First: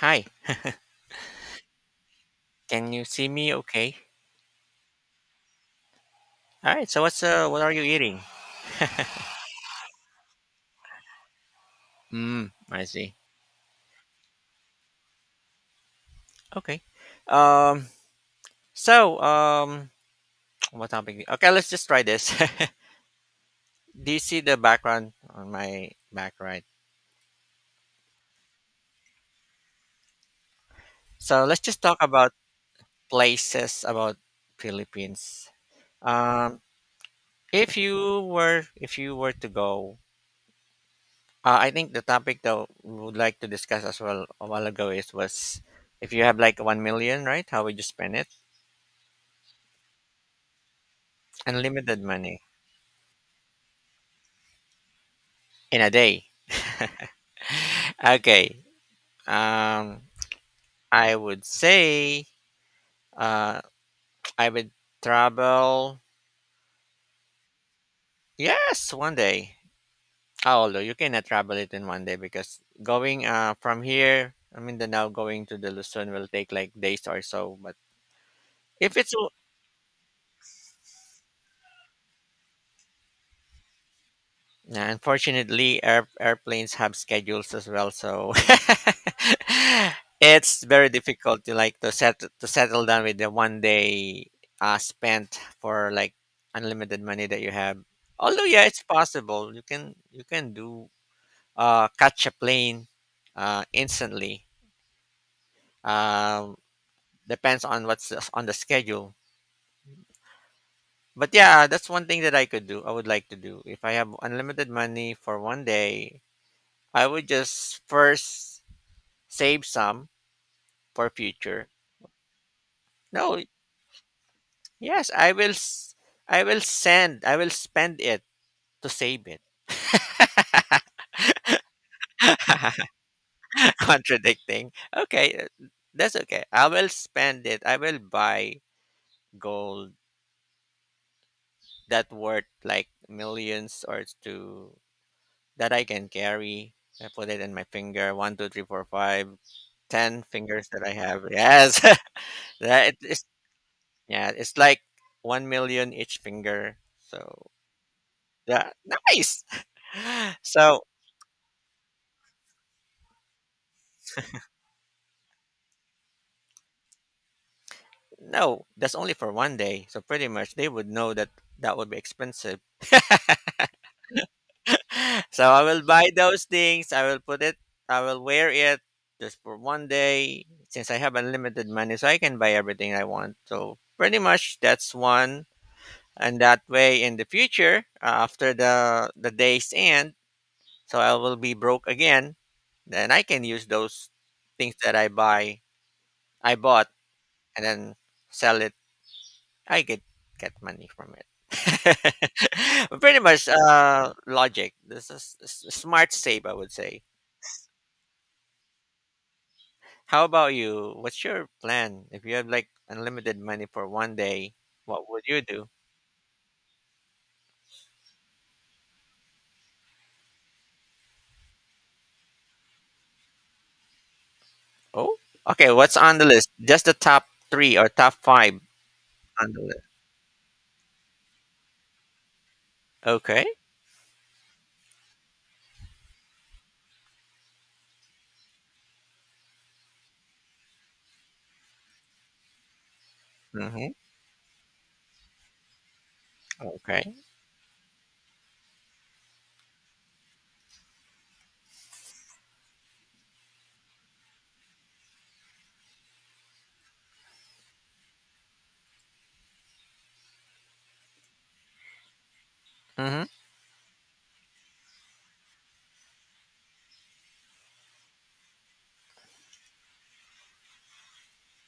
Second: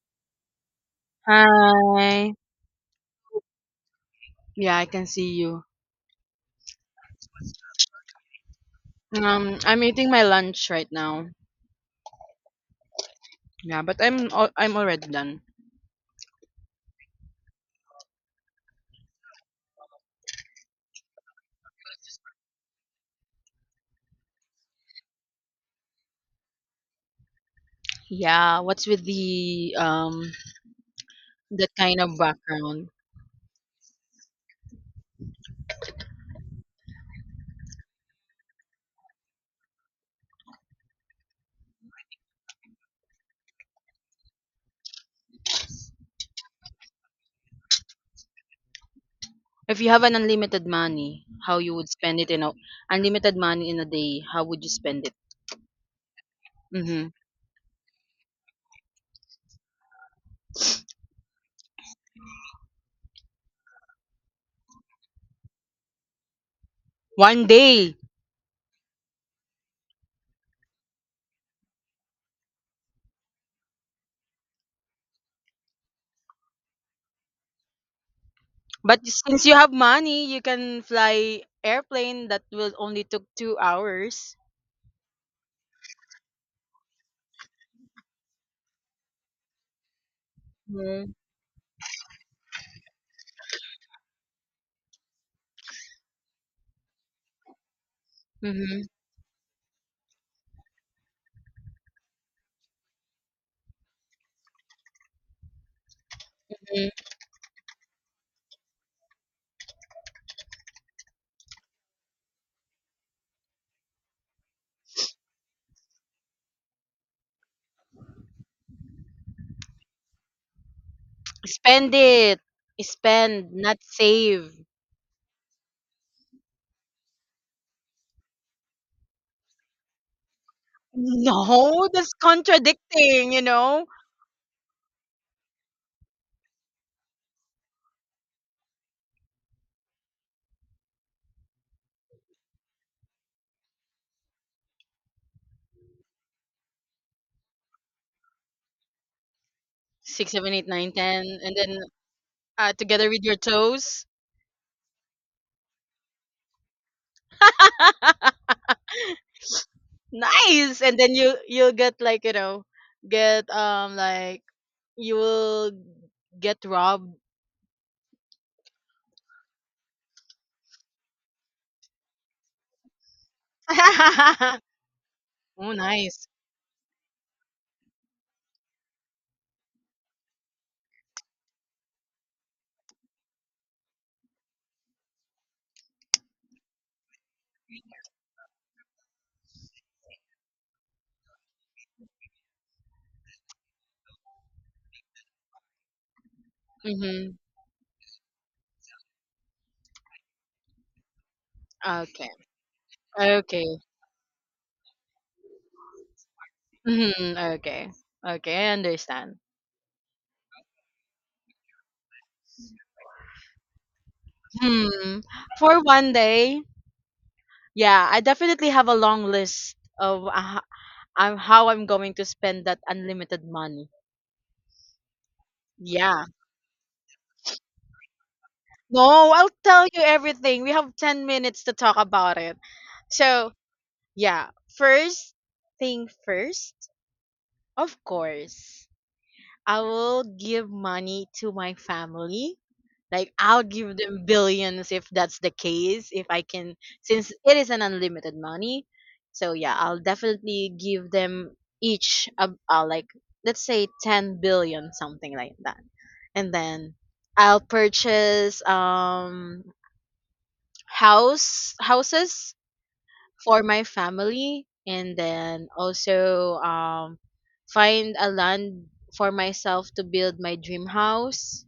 Hi, Hi. can you see me okay? Yeah, I can see you. All right, so what are you eating? I'm eating my lunch right now. Mm, I see. Yeah, but I'm already done. Okay. Um so um what topic? Okay, let's just try this. Do you see the background on my back, right? Yeah, what's with the So let's that just talk kind of about background? places about Philippines. Um if you were to go, I think the topic that we would like to discuss as well a while ago is was, if you have like 1 million, right? How would you spend it? If you have an unlimited money, how you would Unlimited spend it money. in a unlimited money in a day? How would you spend it? In a day. Mm-hmm. Okay. Um, I would say, uh, I would travel. One day. Yes, one day. Oh, although you cannot travel it in one day because going, from here, I mean, the now going to the Luzon will take like days or so. But if But it's. since you have money, you can fly airplane that will only took 2 hours. Yeah, unfortunately, airplanes have schedules as well, so it's very difficult to, like, to settle down with the one day, spent for like unlimited money that you have. Although, yeah, it's Mm-hmm. possible. You can do catch a plane, instantly. Um, depends on what's on the schedule. But yeah, that's one thing that I could do. I would like to do if I have unlimited money for one day. I would just first save some for future. Spend it. No, Spend, not save. yes, I will spend it to save it. No, that's contradicting, you know? Contradicting. Okay, that's okay. I will spend it. I will buy gold that worth like millions or two that I can carry. I put it in my finger. One, two, three, four, five, ten Six, seven, eight, fingers that I nine, ten, have. and then Yes. That together with it's, your toes. yeah, it's like 1 million each finger. So. Yeah, nice. So Nice! And then you'll get like, get, like, you will get robbed. no, that's only for one day. So pretty much they would know that that would be expensive. Oh, So I will buy nice. those things. I will put it. I will wear it just for one day since I have unlimited money, so I can buy everything I want. So pretty much that's one. And that way, in the future, after the day's end, so I will be broke again. Then I can use those things that I buy, I bought, Mm-hmm. and then sell it, I get money from it. Okay. But pretty much Okay. Logic. This is smart save, I would say. Mm-hmm. Okay. Okay, I understand. How about you? What's your plan? If you had like unlimited money for one day, what Hmm. would you do? For one day, yeah, I definitely have a long list of I'm how I'm going to spend that unlimited money. Oh, okay. What's on the Yeah. list? Just the top three or top five No, I'll on the list. tell you everything. We have 10 minutes to talk about it. Okay. So, yeah, first thing first, of course, I will give money to my family. Like I'll Mm-hmm. give them billions if that's the case, if I can, Okay. since it is an unlimited money. So yeah, I'll definitely give them each like, let's say 10 billion something like that. And then I'll purchase houses Mm-hmm. for my family, and then also find a land for myself to build my dream house,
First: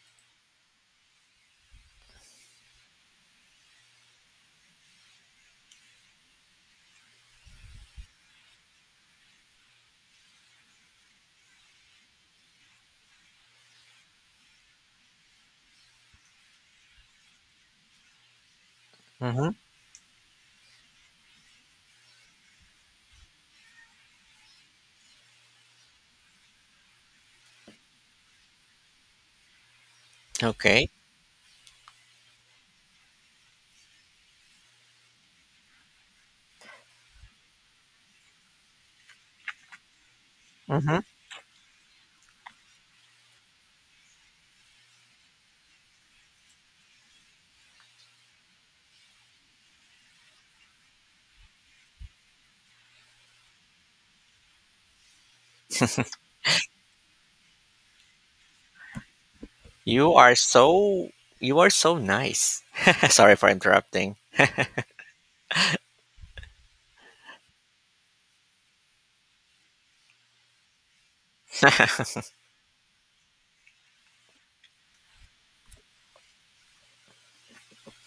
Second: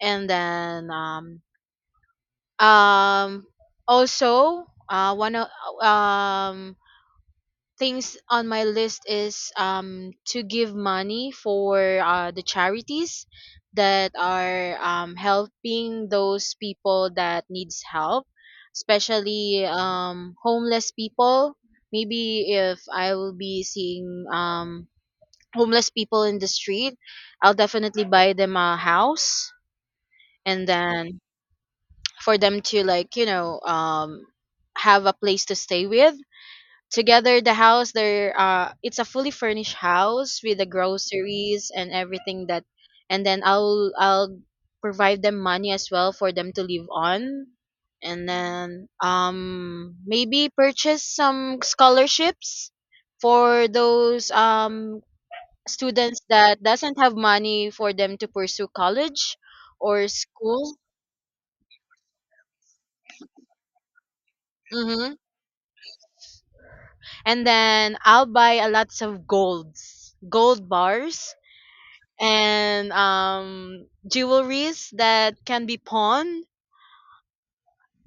and then um also one of um things on my list is to give money for the charities that are helping those people that needs help, Mm-hmm. especially homeless people. Maybe if I will be seeing homeless people in the street, I'll definitely buy them a house, and Okay. then, for them to, like, have a place to stay with, together the house there, it's a fully furnished house with the Mm-hmm. groceries and everything, that, and then I'll provide them money as well for them to live on. And then maybe purchase some scholarships for those students that doesn't have money for them to pursue college or You are school. so you are so nice. Sorry for interrupting. Mhm. And then I'll buy a lots of golds, gold bars, and jewelries that can be pawned,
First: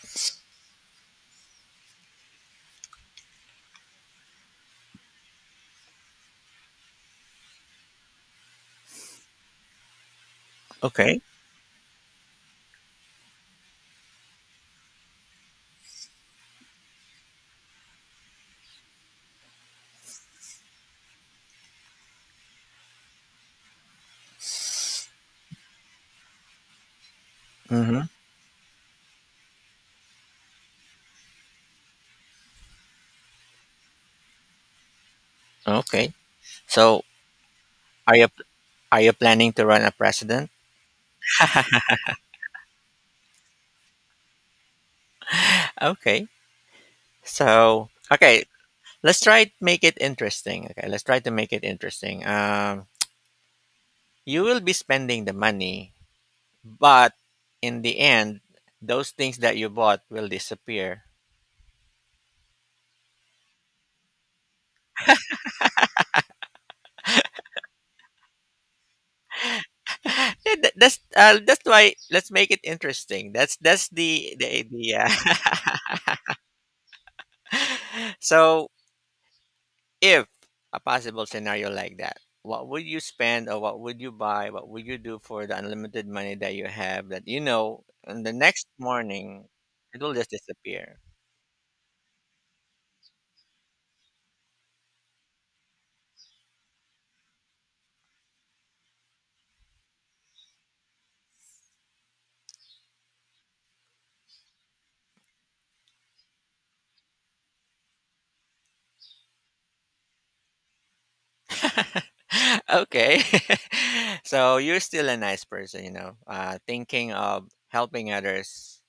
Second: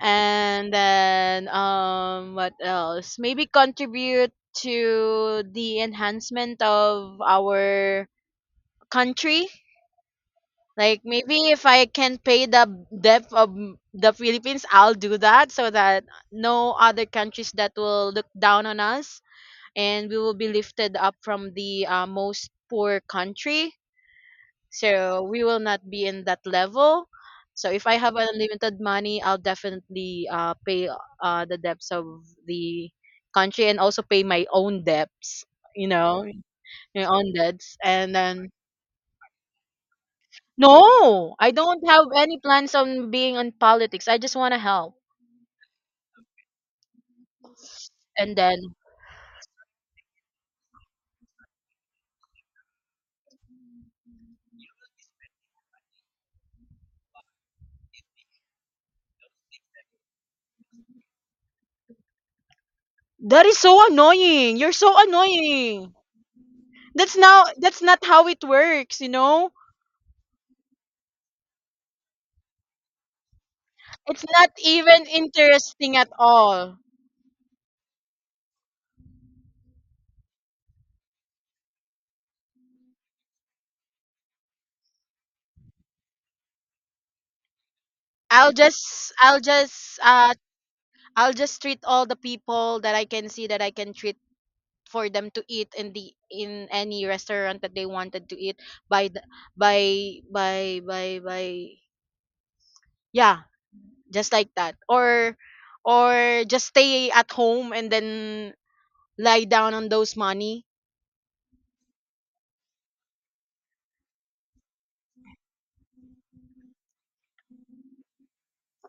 and then what else? Maybe contribute to the enhancement of our country. Like Okay. maybe if I can pay the debt of the Philippines, I'll do that so that no other countries that will look down on us, and we will be lifted up from the most poor country. So we will not be in that level. So if I Mm-hmm. have unlimited money, I'll definitely pay the debts of the country, and also pay my own debts. You Okay. know, So, my own debts, and Are you then are you planning to run a president? no, I don't have any plans on being on politics. I just want to help. Okay. So And okay, then let's try to make it interesting. Okay, let's try to make it interesting. You will be spending the money, but in the end, those things that you bought will disappear. that is so annoying. You're so annoying. That's not how it works, you know? Yeah, that's why let's make it interesting. That's It's the not idea. even interesting at all. So if a possible scenario like that, what would you spend or what would you buy? What would you do for the unlimited money that you have, that you know and the I'll next just I'll morning it just will just uh disappear? I'll just treat all the people that I can see that I can treat for them to eat in the in any restaurant that they wanted to eat by the, by yeah, just like that. Or just stay at home and then lie down on those money. Okay. So you're still a nice person, thinking of helping others.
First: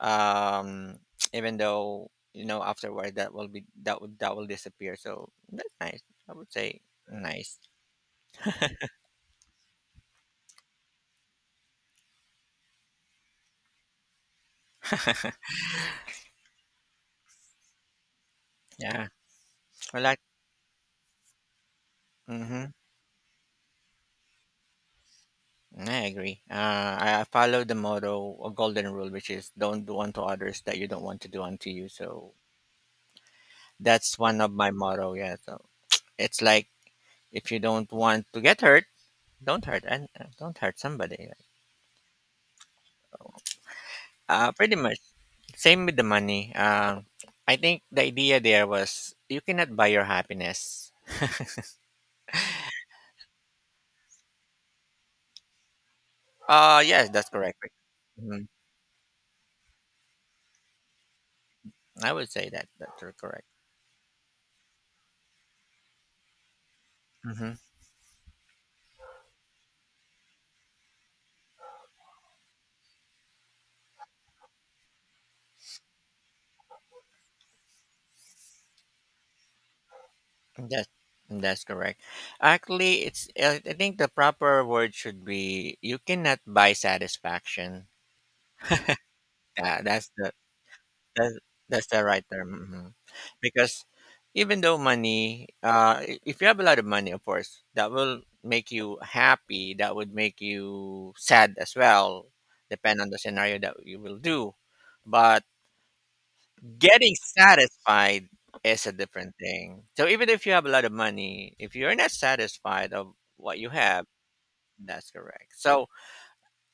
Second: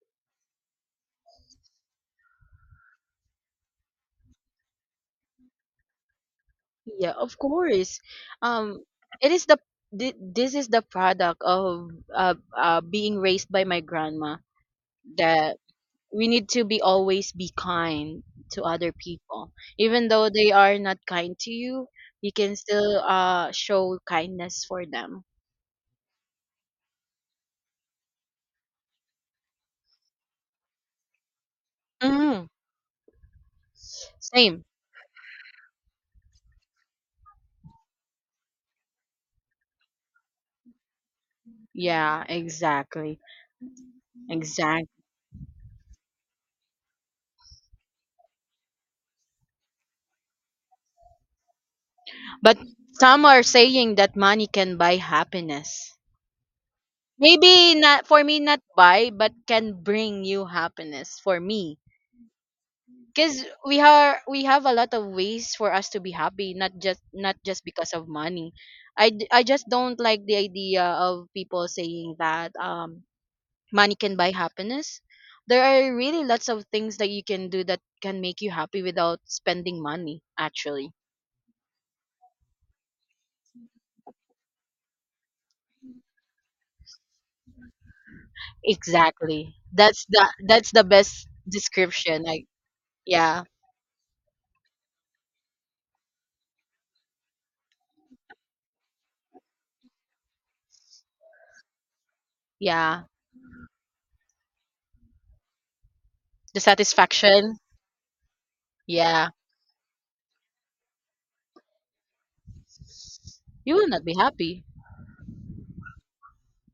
Um, even though afterward that will disappear. So that's nice. I would say Yeah, of nice. course. Um, it is the this is the product of being raised by my grandma, that we need to be always be kind to other Yeah. people, Well, even I like. though they are not kind to you. You can Mhm. still show kindness for them. I agree. I follow the motto, a golden rule, which is don't do unto others that you don't want to do unto you. So Mm, that's one of same. my motto. Yeah. So it's like if you don't want to get hurt, don't hurt, and don't hurt somebody. Like, Yeah, exactly, pretty exactly. much same with the money. I think the idea there was you cannot buy your happiness. But some are saying that money can buy happiness. Yes, that's correct. Maybe not for me, Mhm. not buy, but can bring you happiness for me. I would say that that's Cuz correct. We have a lot of ways for us to be happy, not just not Mhm. just because of money. I just don't like the idea of people saying that money can buy happiness. There are really lots of things that you can do that can make you happy without spending money That actually. that's correct. Actually, it's I think the proper word should be you cannot buy satisfaction. Exactly. Yeah, That's the that's the best that's, that's the description. right Like, term. Hmm. yeah, Because even though money, if you have a lot of money, of course, that will make you happy. That would make you sad as well, depend yeah. on the scenario that you will do. But The getting satisfaction. satisfied is a Yeah. different thing. So even if you have a lot of money, if you're not satisfied of what you You will have. not be happy. That's correct. So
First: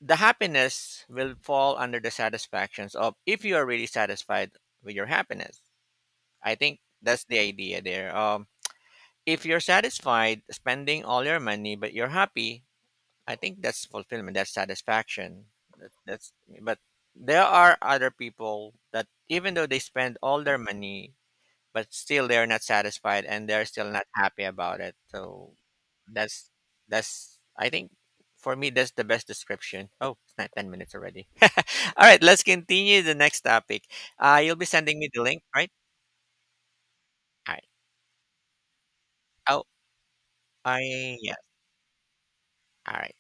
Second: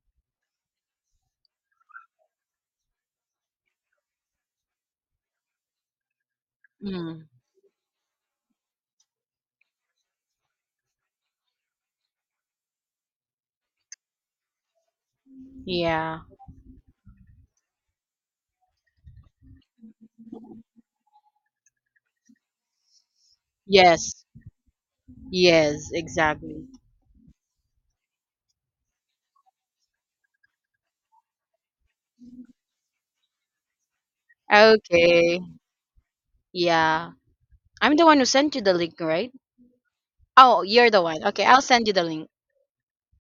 the happiness will fall under the satisfactions of if you are really satisfied with your happiness. I think that's Mm, the idea there. If you're satisfied spending all your money but you're happy, I think that's fulfillment. That's satisfaction. That, yeah. that's but there are other people that, even though they spend all their money, but still they're not satisfied and they're still not Yes. happy about it, so Yes, that's exactly. that's I think, for me, that's the best description. Oh, it's not 10 minutes already. All right, let's continue the next topic. You'll be sending me the link, Okay. right? Yeah. All right. I'm the one who sent you the link, right? Oh, Oh, you're the I, one. yes. Okay, I'll send you the link. All right.